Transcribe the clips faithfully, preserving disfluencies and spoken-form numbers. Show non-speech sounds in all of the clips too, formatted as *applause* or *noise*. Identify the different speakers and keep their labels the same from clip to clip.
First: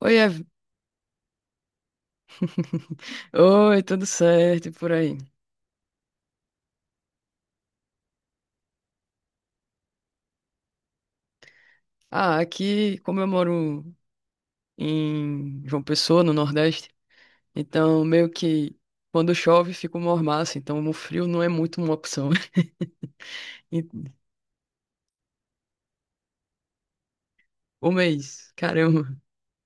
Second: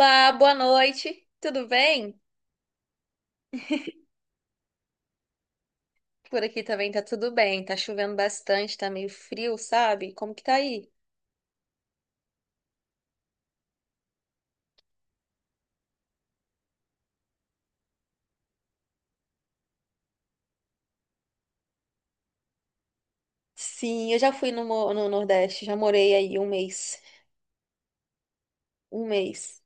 Speaker 1: Oi, Ev...
Speaker 2: boa noite. Tudo bem?
Speaker 1: *laughs* Oi, tudo certo e por aí?
Speaker 2: Por aqui também tá tudo bem. Tá chovendo bastante, tá meio frio, sabe? Como que tá aí?
Speaker 1: Ah, aqui, como eu moro em João Pessoa, no Nordeste, então meio que quando chove fica uma mormaço, então o frio não é muito uma opção. *laughs* E
Speaker 2: Sim, eu já fui no, mo- no Nordeste, já morei aí um mês.
Speaker 1: o mês,
Speaker 2: Um
Speaker 1: caramba,
Speaker 2: mês.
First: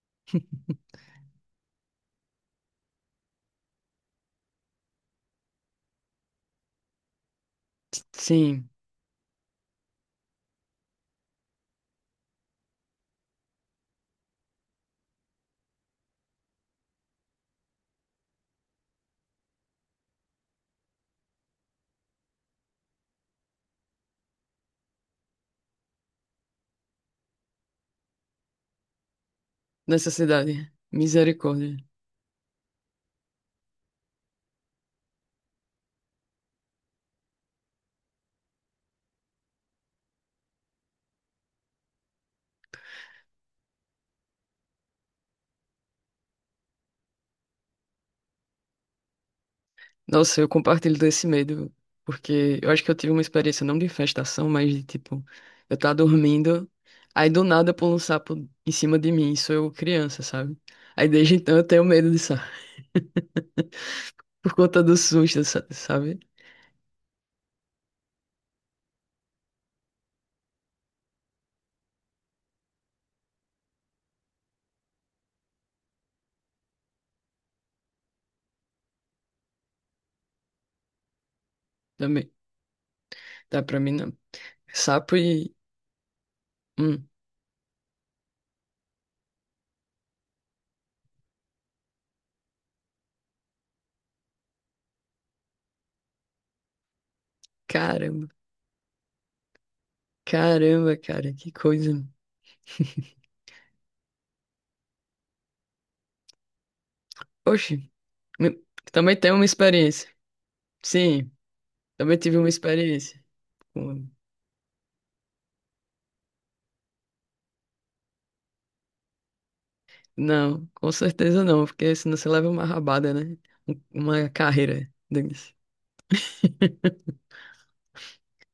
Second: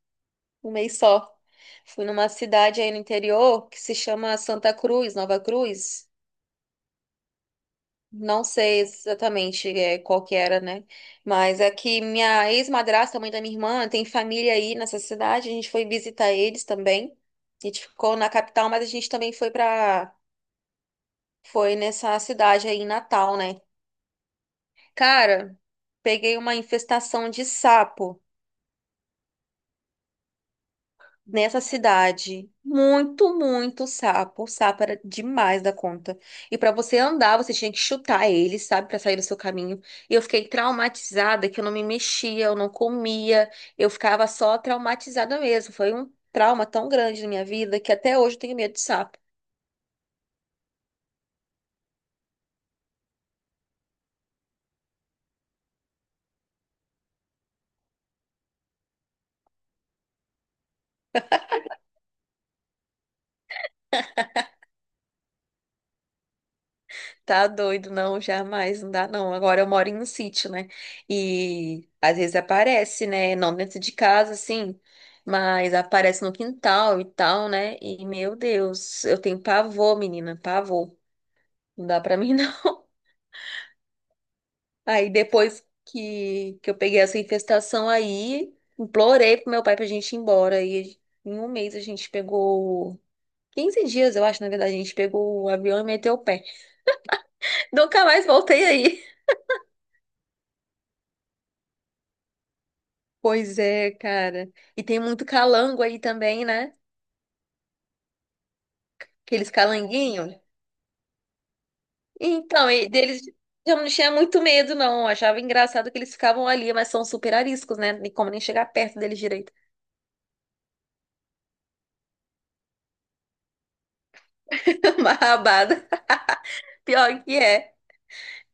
Speaker 2: Um mês só. Fui numa cidade aí no interior que se chama Santa Cruz, Nova Cruz. Não
Speaker 1: sim,
Speaker 2: sei exatamente é, qual que era, né? Mas é que minha ex-madrasta, mãe da minha irmã, tem família aí nessa cidade. A gente foi visitar eles também. A gente ficou na capital, mas a gente também foi para Foi nessa cidade aí em Natal, né? Cara, peguei uma infestação de sapo
Speaker 1: necessidade,
Speaker 2: nessa
Speaker 1: misericórdia.
Speaker 2: cidade. Muito, muito sapo. O sapo era demais da conta. E pra você andar, você tinha que chutar ele, sabe, pra sair do seu caminho. E eu fiquei traumatizada que eu não me mexia, eu não comia, eu ficava só traumatizada mesmo. Foi um trauma tão grande na minha vida que até hoje eu tenho medo de sapo.
Speaker 1: Nossa, eu compartilho desse medo, porque eu acho que eu tive uma experiência não de infestação, mas de tipo, eu tava dormindo, aí do nada pula um sapo em cima de mim, isso eu criança, sabe? Aí desde então eu tenho medo de sapo, *laughs* por conta do susto, sa- sabe?
Speaker 2: Tá doido, não, jamais, não dá não. Agora eu moro em um sítio, né? E às vezes aparece, né? Não dentro de casa, assim, mas aparece no quintal e tal, né? E meu Deus, eu tenho pavor, menina, pavor. Não dá pra
Speaker 1: Também.
Speaker 2: mim, não.
Speaker 1: Tá pra mim não.
Speaker 2: *laughs* Aí
Speaker 1: Sapo e.
Speaker 2: depois que, que eu peguei
Speaker 1: Hum,
Speaker 2: essa infestação aí, implorei pro meu pai pra gente ir embora. E em um mês a gente pegou quinze dias, eu acho, na verdade, a gente pegou o avião e meteu o pé. *laughs* Nunca mais
Speaker 1: caramba,
Speaker 2: voltei aí.
Speaker 1: caramba, cara, que coisa. *laughs*
Speaker 2: Pois é, cara. E tem muito calango aí também, né?
Speaker 1: Oxe, me- também tenho uma
Speaker 2: Aqueles
Speaker 1: experiência.
Speaker 2: calanguinhos.
Speaker 1: Sim, também tive uma
Speaker 2: Então, e deles
Speaker 1: experiência.
Speaker 2: eu não tinha muito medo, não. Eu achava engraçado que eles ficavam ali, mas são super ariscos, né? Nem como nem chegar perto deles direito.
Speaker 1: Não, com certeza não, porque senão você leva uma rabada, né? Um- Uma carreira,
Speaker 2: *laughs* Uma
Speaker 1: Denis.
Speaker 2: rabada.
Speaker 1: *laughs*
Speaker 2: Pior que é.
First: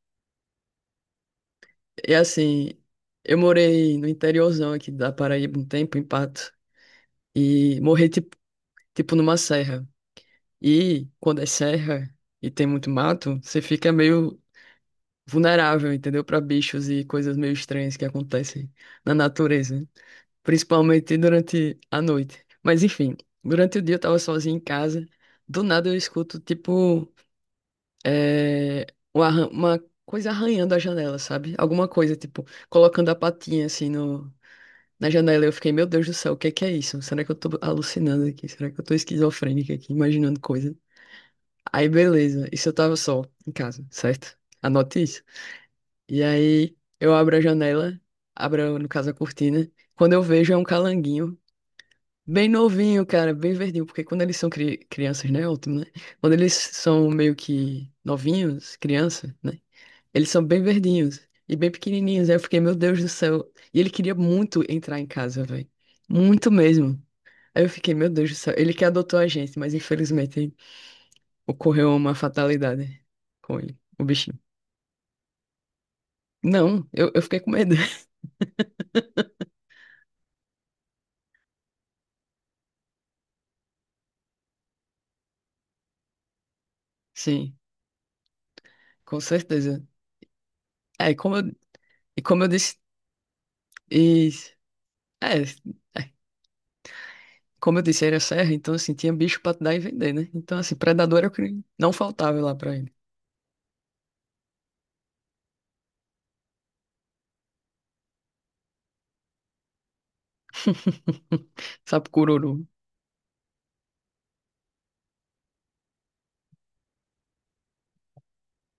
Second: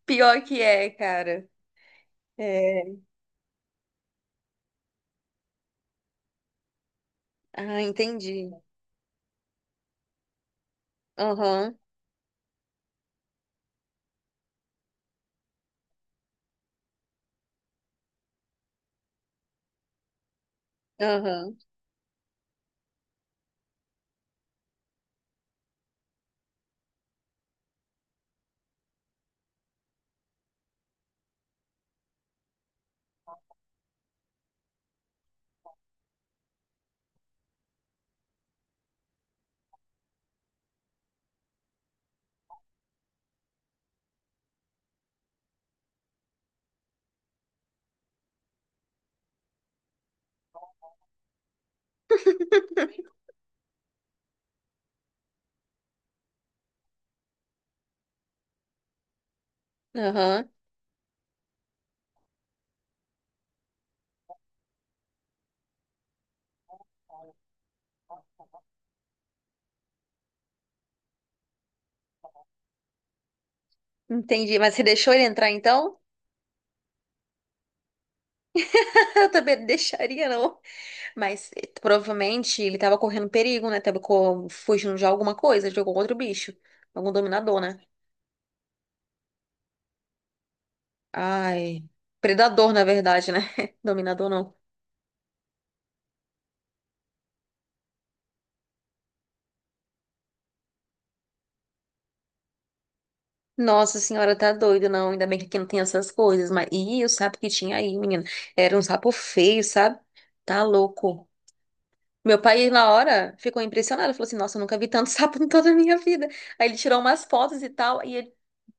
Speaker 2: Pior que é, cara.
Speaker 1: E assim,
Speaker 2: É.
Speaker 1: eu morei no interiorzão aqui da Paraíba um tempo, em Pato, e
Speaker 2: Ah,
Speaker 1: morri tipo,
Speaker 2: entendi.
Speaker 1: tipo numa serra. E quando é
Speaker 2: Aham,
Speaker 1: serra e tem muito mato, você fica meio vulnerável, entendeu? Para bichos e coisas meio estranhas que acontecem na natureza, né? Principalmente
Speaker 2: aham,
Speaker 1: durante a noite. Mas enfim, durante o dia eu tava sozinho em casa, do nada eu escuto tipo. É, um arran- uma coisa arranhando a janela, sabe? Alguma coisa, tipo, colocando a patinha assim no, na janela. Eu fiquei, meu Deus do céu, o que que é isso? Será que eu tô alucinando aqui? Será que eu tô esquizofrênica aqui, imaginando coisa? Aí, beleza. Isso eu tava só em casa, certo? Anote isso. E aí, eu abro a janela, abro, no caso, a cortina. Quando eu vejo, é um calanguinho. Bem novinho, cara, bem verdinho, porque quando eles são cri- crianças, né? Ótimo, né? Quando eles são meio que novinhos, criança, né? Eles são
Speaker 2: aham.
Speaker 1: bem verdinhos e bem pequenininhos. Aí eu fiquei, meu Deus do céu. E ele queria muito entrar em casa, velho. Muito mesmo. Aí eu fiquei, meu Deus do céu. Ele que adotou a gente, mas infelizmente ocorreu uma fatalidade com ele, o bichinho.
Speaker 2: Entendi. Mas você deixou ele entrar então?
Speaker 1: Não, eu, eu fiquei com medo.
Speaker 2: *laughs* Eu também não deixaria, não. Mas eh, provavelmente ele tava correndo perigo, né? Tava co- fugindo de alguma coisa, de algum outro bicho. Algum
Speaker 1: *laughs* Sim,
Speaker 2: dominador, né?
Speaker 1: com certeza. É, e como eu,
Speaker 2: Ai.
Speaker 1: e como eu
Speaker 2: Predador,
Speaker 1: disse.
Speaker 2: na verdade, né? *laughs*
Speaker 1: E,
Speaker 2: Dominador não.
Speaker 1: é, é, como eu disse, era serra, então assim, tinha bicho pra dar e vender, né? Então, assim, predador era o que não faltava lá pra ele.
Speaker 2: Nossa senhora, tá doido, não. Ainda bem que aqui não tem essas coisas. Mas. Ih, o sapo que tinha aí, menina. Era um sapo feio, sabe? Tá louco.
Speaker 1: *laughs* Sabe,
Speaker 2: Meu
Speaker 1: cururu.
Speaker 2: pai, na hora, ficou impressionado. Falou assim: Nossa, eu nunca vi tanto *laughs* sapo em toda a minha vida. Aí ele tirou umas fotos e tal. E ele,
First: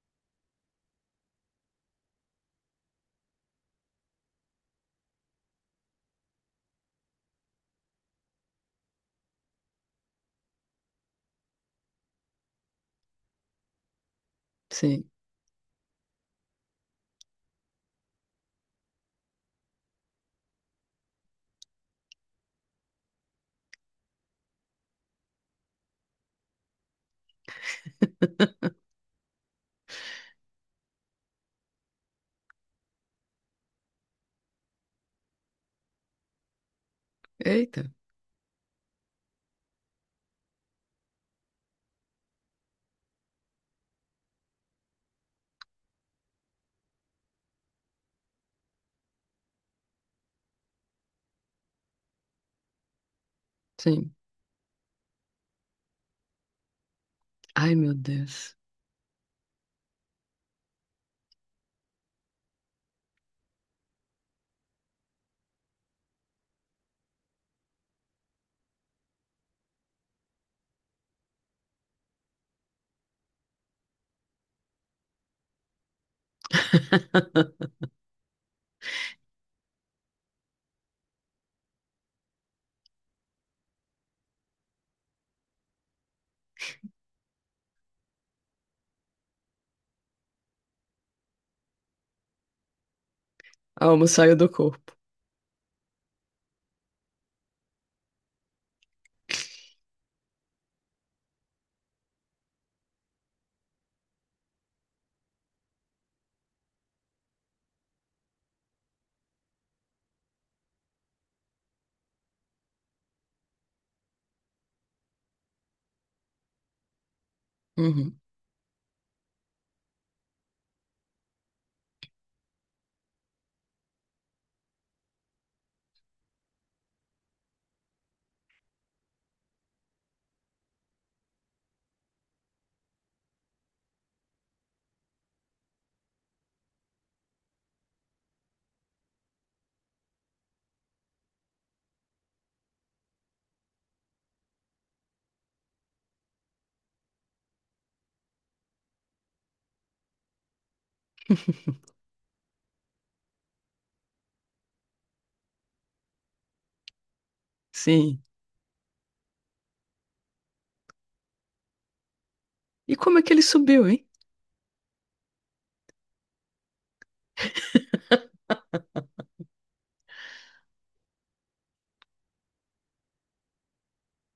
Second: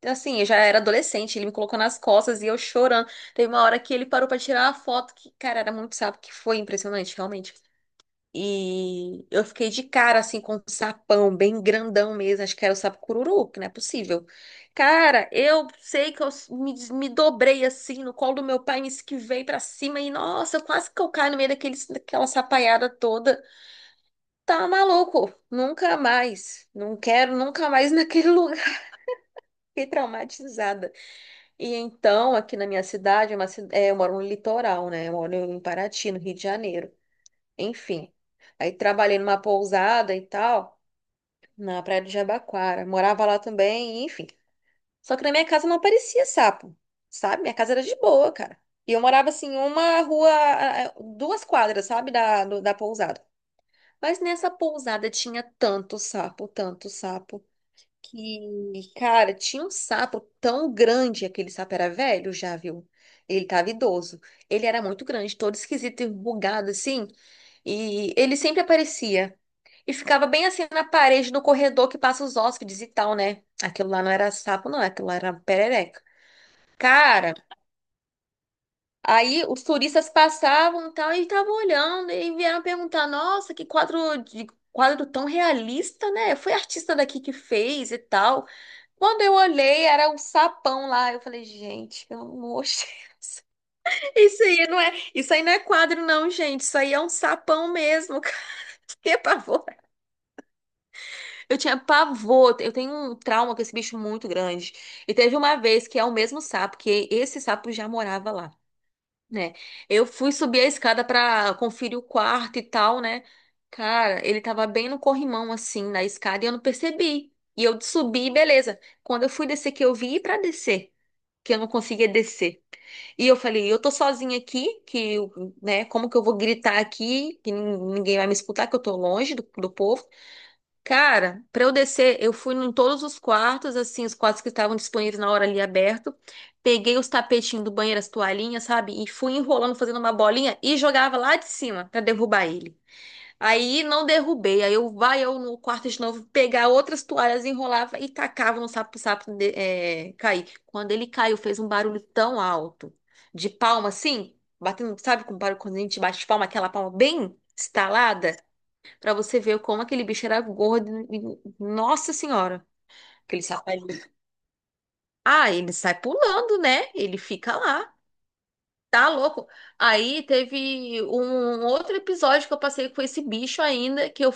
Speaker 2: assim, eu já era adolescente. Ele me colocou nas costas e eu chorando. Teve uma hora que ele parou pra tirar uma foto que, cara, era muito sapo, que foi impressionante, realmente. E eu fiquei de cara, assim, com um sapão bem grandão mesmo. Acho que era o sapo cururu, que não é possível.
Speaker 1: Sim.
Speaker 2: Cara, eu sei que eu me, me dobrei assim no colo do meu pai, me esquivei pra cima e, nossa, quase que eu caio no meio daquele, daquela sapaiada toda. Tá maluco, nunca mais. Não quero nunca mais naquele *laughs* lugar. Fiquei traumatizada. E então, aqui na minha cidade, é uma ci- é, eu moro no litoral, né? Eu moro em Paraty, no Rio de Janeiro.
Speaker 1: Eita.
Speaker 2: Enfim. Aí trabalhei numa pousada e tal, na Praia de Jabaquara. Morava lá também, enfim. Só que na minha casa não aparecia sapo, sabe? Minha casa era de boa, cara. E eu morava assim, uma rua, eh, eh, duas quadras, sabe? Da, do- da pousada.
Speaker 1: Sim.
Speaker 2: Mas nessa pousada tinha tanto sapo, tanto sapo,
Speaker 1: Ai, meu Deus.
Speaker 2: que, cara, tinha um sapo tão grande, aquele sapo era velho, já viu? Ele tava idoso. Ele era muito grande, todo esquisito, enrugado assim, e ele sempre aparecia. E ficava bem assim na parede do corredor que passa os hóspedes e tal, né? Aquilo lá não era sapo, não, aquilo lá era perereca. Cara, aí os turistas passavam e tal, e estavam olhando, e vieram perguntar: nossa, que quadro de quadro tão realista, né? Foi artista daqui que fez e tal. Quando eu olhei, era um sapão lá. Eu falei, gente, pelo amor de Deus.
Speaker 1: A alma
Speaker 2: *laughs*
Speaker 1: saiu
Speaker 2: Isso
Speaker 1: do
Speaker 2: aí não
Speaker 1: corpo.
Speaker 2: é, isso aí não é quadro, não, gente. Isso aí é um sapão mesmo, cara. *laughs* Que pavor. Eu tinha pavor. Eu tenho um trauma com esse bicho muito grande. E teve uma vez que é o mesmo sapo, que esse sapo já morava lá, né? Eu fui subir a escada pra conferir o quarto e tal, né? Cara, ele tava bem no corrimão, assim, na escada, e eu não percebi. E eu
Speaker 1: Uhum.
Speaker 2: subi, beleza. Quando eu fui descer, que eu vi pra descer que eu não conseguia descer. E eu falei, eu tô sozinha aqui, que, eu- né, como que eu vou gritar aqui, que nin- ninguém vai me escutar, que eu tô longe do, do povo. Cara, pra eu descer, eu fui em todos os quartos, assim, os quartos que estavam disponíveis na hora ali aberto, peguei os tapetinhos do banheiro, as toalhinhas, sabe, e fui enrolando, fazendo uma bolinha e jogava lá de cima pra derrubar ele. Aí não derrubei. Aí eu vai eu no quarto de novo pegar outras toalhas, enrolava e tacava no sapo pro sapo de- eh, cair. Quando ele caiu, fez um
Speaker 1: *laughs*
Speaker 2: barulho tão alto, de palma assim, batendo, sabe, com barulho quando a gente bate palma, aquela palma bem
Speaker 1: Sim.
Speaker 2: estalada, pra você ver como aquele bicho era gordo. e- Nossa Senhora,
Speaker 1: E como é que ele
Speaker 2: aquele sapo.
Speaker 1: subiu, hein?
Speaker 2: Ah, ele sai pulando, né? Ele fica lá. Tá louco? Aí teve um um outro episódio que eu passei com esse bicho ainda, que eu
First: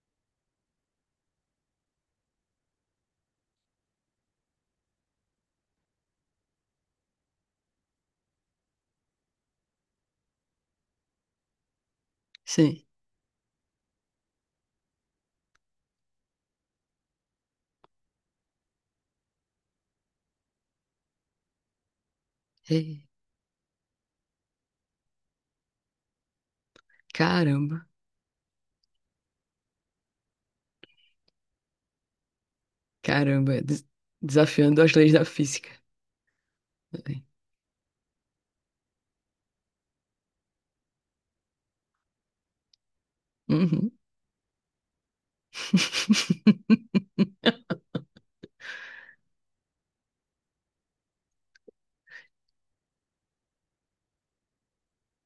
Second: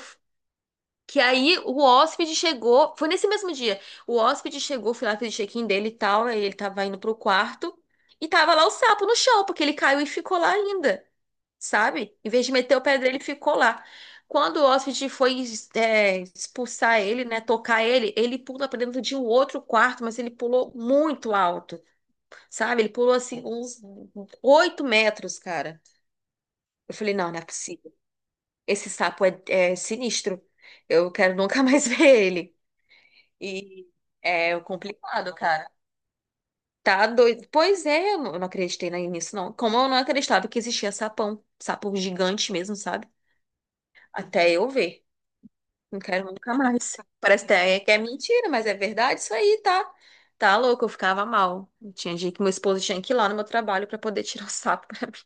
Speaker 2: que aí o hóspede chegou, foi nesse mesmo dia. O hóspede chegou, fui lá, fiz o check-in dele e tal, aí ele tava indo pro quarto e tava lá o sapo no chão, porque ele caiu e ficou lá ainda, sabe? Em vez de meter o
Speaker 1: Sim.
Speaker 2: pé dele, ele ficou lá. Quando o hóspede foi é, expulsar ele, né, tocar ele, ele pula pra dentro de um outro quarto, mas ele pulou muito alto, sabe? Ele
Speaker 1: Ei,
Speaker 2: pulou assim uns oito metros, cara. Eu falei, não, não é
Speaker 1: caramba.
Speaker 2: possível. Esse sapo é é sinistro. Eu quero nunca mais *laughs* ver ele.
Speaker 1: Caramba. é des-
Speaker 2: E é
Speaker 1: desafiando as leis da
Speaker 2: complicado,
Speaker 1: física.
Speaker 2: cara. Tá doido. Pois é, eu não eu não acreditei na- nisso, não. Como eu não acreditava que existia sapão, sapo gigante mesmo, sabe?
Speaker 1: Uhum.
Speaker 2: Até eu ver. Não quero
Speaker 1: *laughs*
Speaker 2: nunca mais. Parece até que é mentira, mas é verdade isso aí, tá? Tá louco, eu ficava mal. Tinha dia que meu esposo tinha que ir lá no meu trabalho pra poder tirar o sapo. *laughs*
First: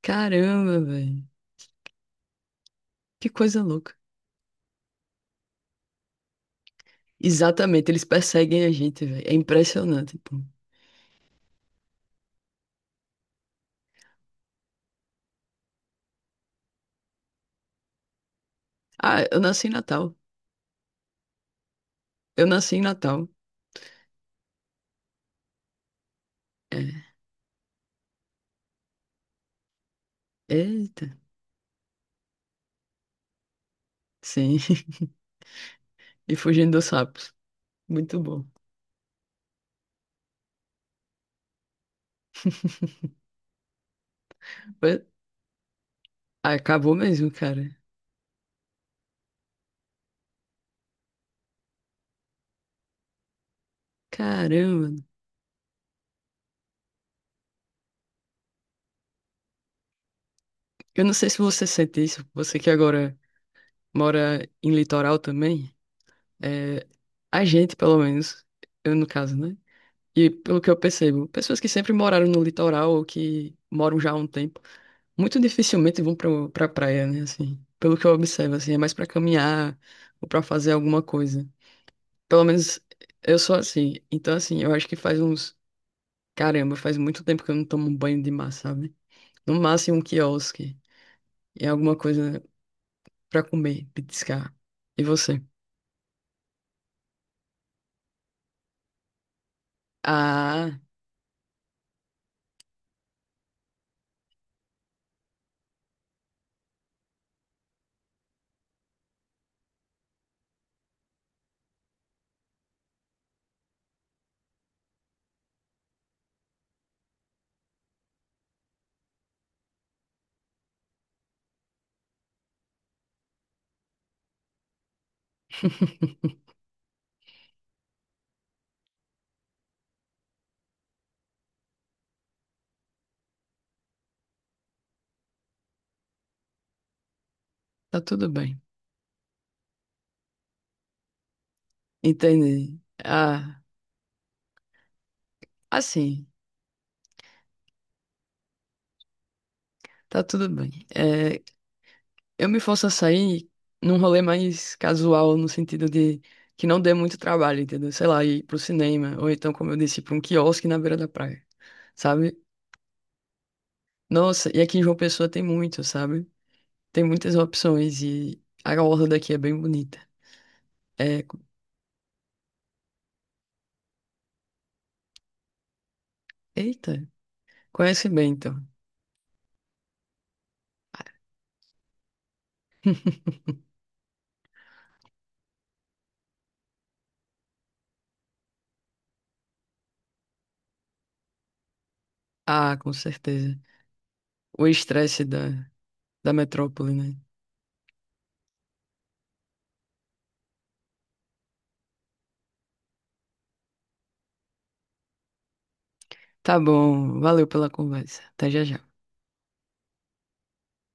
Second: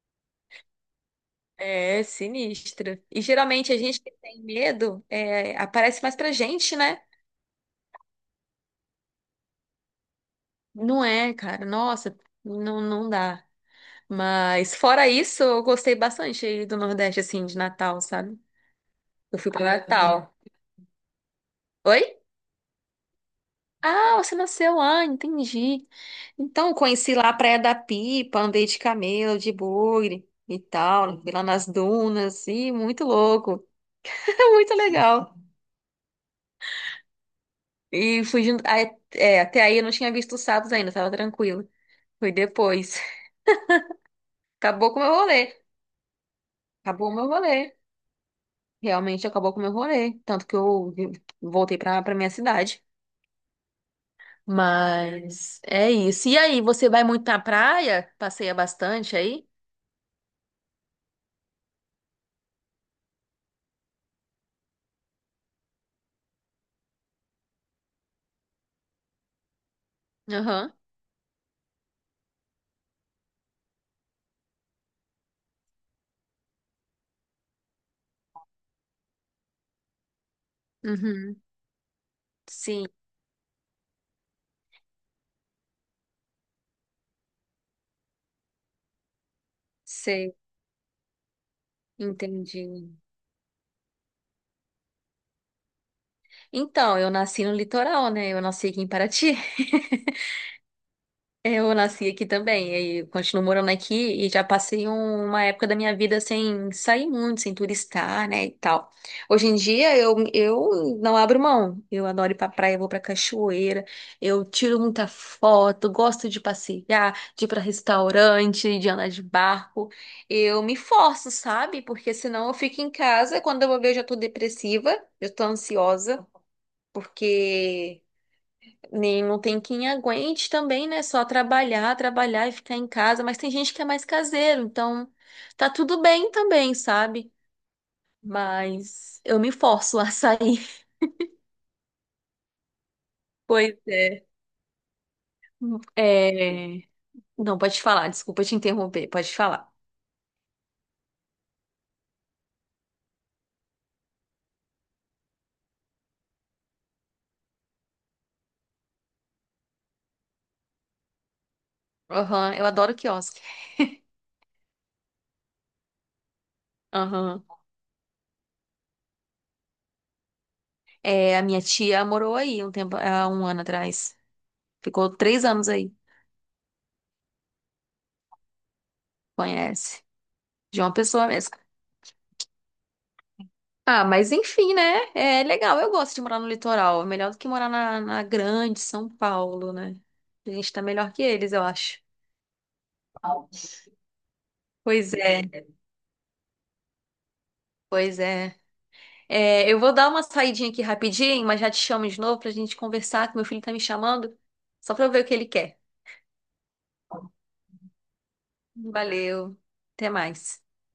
Speaker 1: Caramba, velho.
Speaker 2: É sinistra. E
Speaker 1: Que coisa
Speaker 2: geralmente a
Speaker 1: louca.
Speaker 2: gente que tem medo é, aparece mais pra gente, né?
Speaker 1: Exatamente, eles perseguem a gente, velho. É impressionante, pô.
Speaker 2: Não é, cara. Nossa, não, não dá. Mas fora isso, eu gostei bastante do Nordeste, assim, de Natal, sabe?
Speaker 1: Ah,
Speaker 2: Eu
Speaker 1: eu
Speaker 2: fui
Speaker 1: nasci em
Speaker 2: pra Ah,
Speaker 1: Natal.
Speaker 2: Natal. Oi?
Speaker 1: Eu nasci em Natal.
Speaker 2: Ah, você nasceu lá, entendi. Então, eu
Speaker 1: É.
Speaker 2: conheci lá a Praia da Pipa, andei de camelo, de bugre e
Speaker 1: Eita.
Speaker 2: tal, fui lá nas dunas, e muito louco, *laughs*
Speaker 1: Sim.
Speaker 2: muito
Speaker 1: *laughs*
Speaker 2: legal.
Speaker 1: E fugindo dos sapos. Muito
Speaker 2: E fui
Speaker 1: bom.
Speaker 2: junto, aí- é, é, até aí eu não tinha visto os sapos ainda, tava tranquilo. Foi depois. *laughs* Acabou com o
Speaker 1: Foi-
Speaker 2: meu rolê,
Speaker 1: Ah, acabou
Speaker 2: acabou o meu
Speaker 1: mesmo, cara.
Speaker 2: rolê. Realmente acabou com o meu rolê, tanto que eu eu voltei pra, pra minha cidade.
Speaker 1: Caramba.
Speaker 2: Mas é isso. E aí, você vai muito na praia? Passeia bastante aí?
Speaker 1: Eu não sei se você sente isso, você que agora mora em litoral também, é, a gente, pelo menos, eu no caso, né? E pelo que
Speaker 2: Aham.
Speaker 1: eu percebo, pessoas que sempre moraram no litoral ou que moram já há um tempo, muito dificilmente vão pra, pra praia, né? Assim, pelo que eu observo, assim, é mais pra caminhar ou pra fazer alguma
Speaker 2: Uhum.
Speaker 1: coisa. Pelo menos
Speaker 2: Sim,
Speaker 1: eu sou assim. Então, assim, eu acho que faz uns. Caramba, faz muito tempo que eu não tomo um banho de mar, sabe? No máximo um
Speaker 2: sei.
Speaker 1: quiosque. E alguma coisa,
Speaker 2: Entendi.
Speaker 1: pra comer, petiscar. E você?
Speaker 2: Então, eu nasci no litoral, né? Eu nasci aqui em Paraty. *laughs*
Speaker 1: Ah,
Speaker 2: Eu nasci aqui também, e continuo morando aqui e já passei um- uma época da minha vida sem sair muito, sem turistar, né, e tal. Hoje em dia eu, eu não abro mão. Eu adoro ir pra praia, vou pra cachoeira, eu tiro muita foto, gosto de passear, de ir pra restaurante, de andar de barco. Eu me forço, sabe? Porque senão eu fico em casa, quando eu vou ver eu já tô depressiva, eu tô ansiosa,
Speaker 1: *laughs*
Speaker 2: porque nem não tem quem aguente também, né? Só trabalhar, trabalhar e ficar em casa. Mas tem gente que é mais caseiro, então tá tudo bem também, sabe?
Speaker 1: tá tudo bem.
Speaker 2: Mas eu me forço a sair. *laughs*
Speaker 1: Entendi. Ah,
Speaker 2: Pois é.
Speaker 1: assim,
Speaker 2: É, Não, pode falar, desculpa te interromper, pode falar.
Speaker 1: tá tudo bem. É, eu me forço a sair num rolê mais casual, no sentido de que não dê muito trabalho, entendeu? Sei lá, ir pro cinema, ou então, como eu disse, pra um quiosque na beira da praia, sabe?
Speaker 2: Aham, eu adoro quiosque.
Speaker 1: Nossa, e aqui em João Pessoa tem muito, sabe? Tem muitas
Speaker 2: Aham.
Speaker 1: opções e a orla daqui é bem bonita. É,
Speaker 2: É,
Speaker 1: co-
Speaker 2: a minha tia morou aí um tempo, há um ano atrás. Ficou três anos aí,
Speaker 1: eita, conhece bem, então.
Speaker 2: conhece. De uma pessoa mesmo. Ah, mas enfim, né? É legal, eu gosto de morar no litoral. É melhor do que morar na, na grande São Paulo, né? A gente tá melhor que eles, eu acho.
Speaker 1: Ah, com certeza. O
Speaker 2: Pois
Speaker 1: estresse
Speaker 2: é,
Speaker 1: da, da metrópole, né?
Speaker 2: pois é. É, eu vou dar uma saidinha aqui rapidinho, mas já te chamo de novo pra gente conversar, que meu filho tá me chamando, só pra eu ver o que ele quer.
Speaker 1: Tá bom, valeu pela conversa. Até já já.
Speaker 2: Valeu, até mais.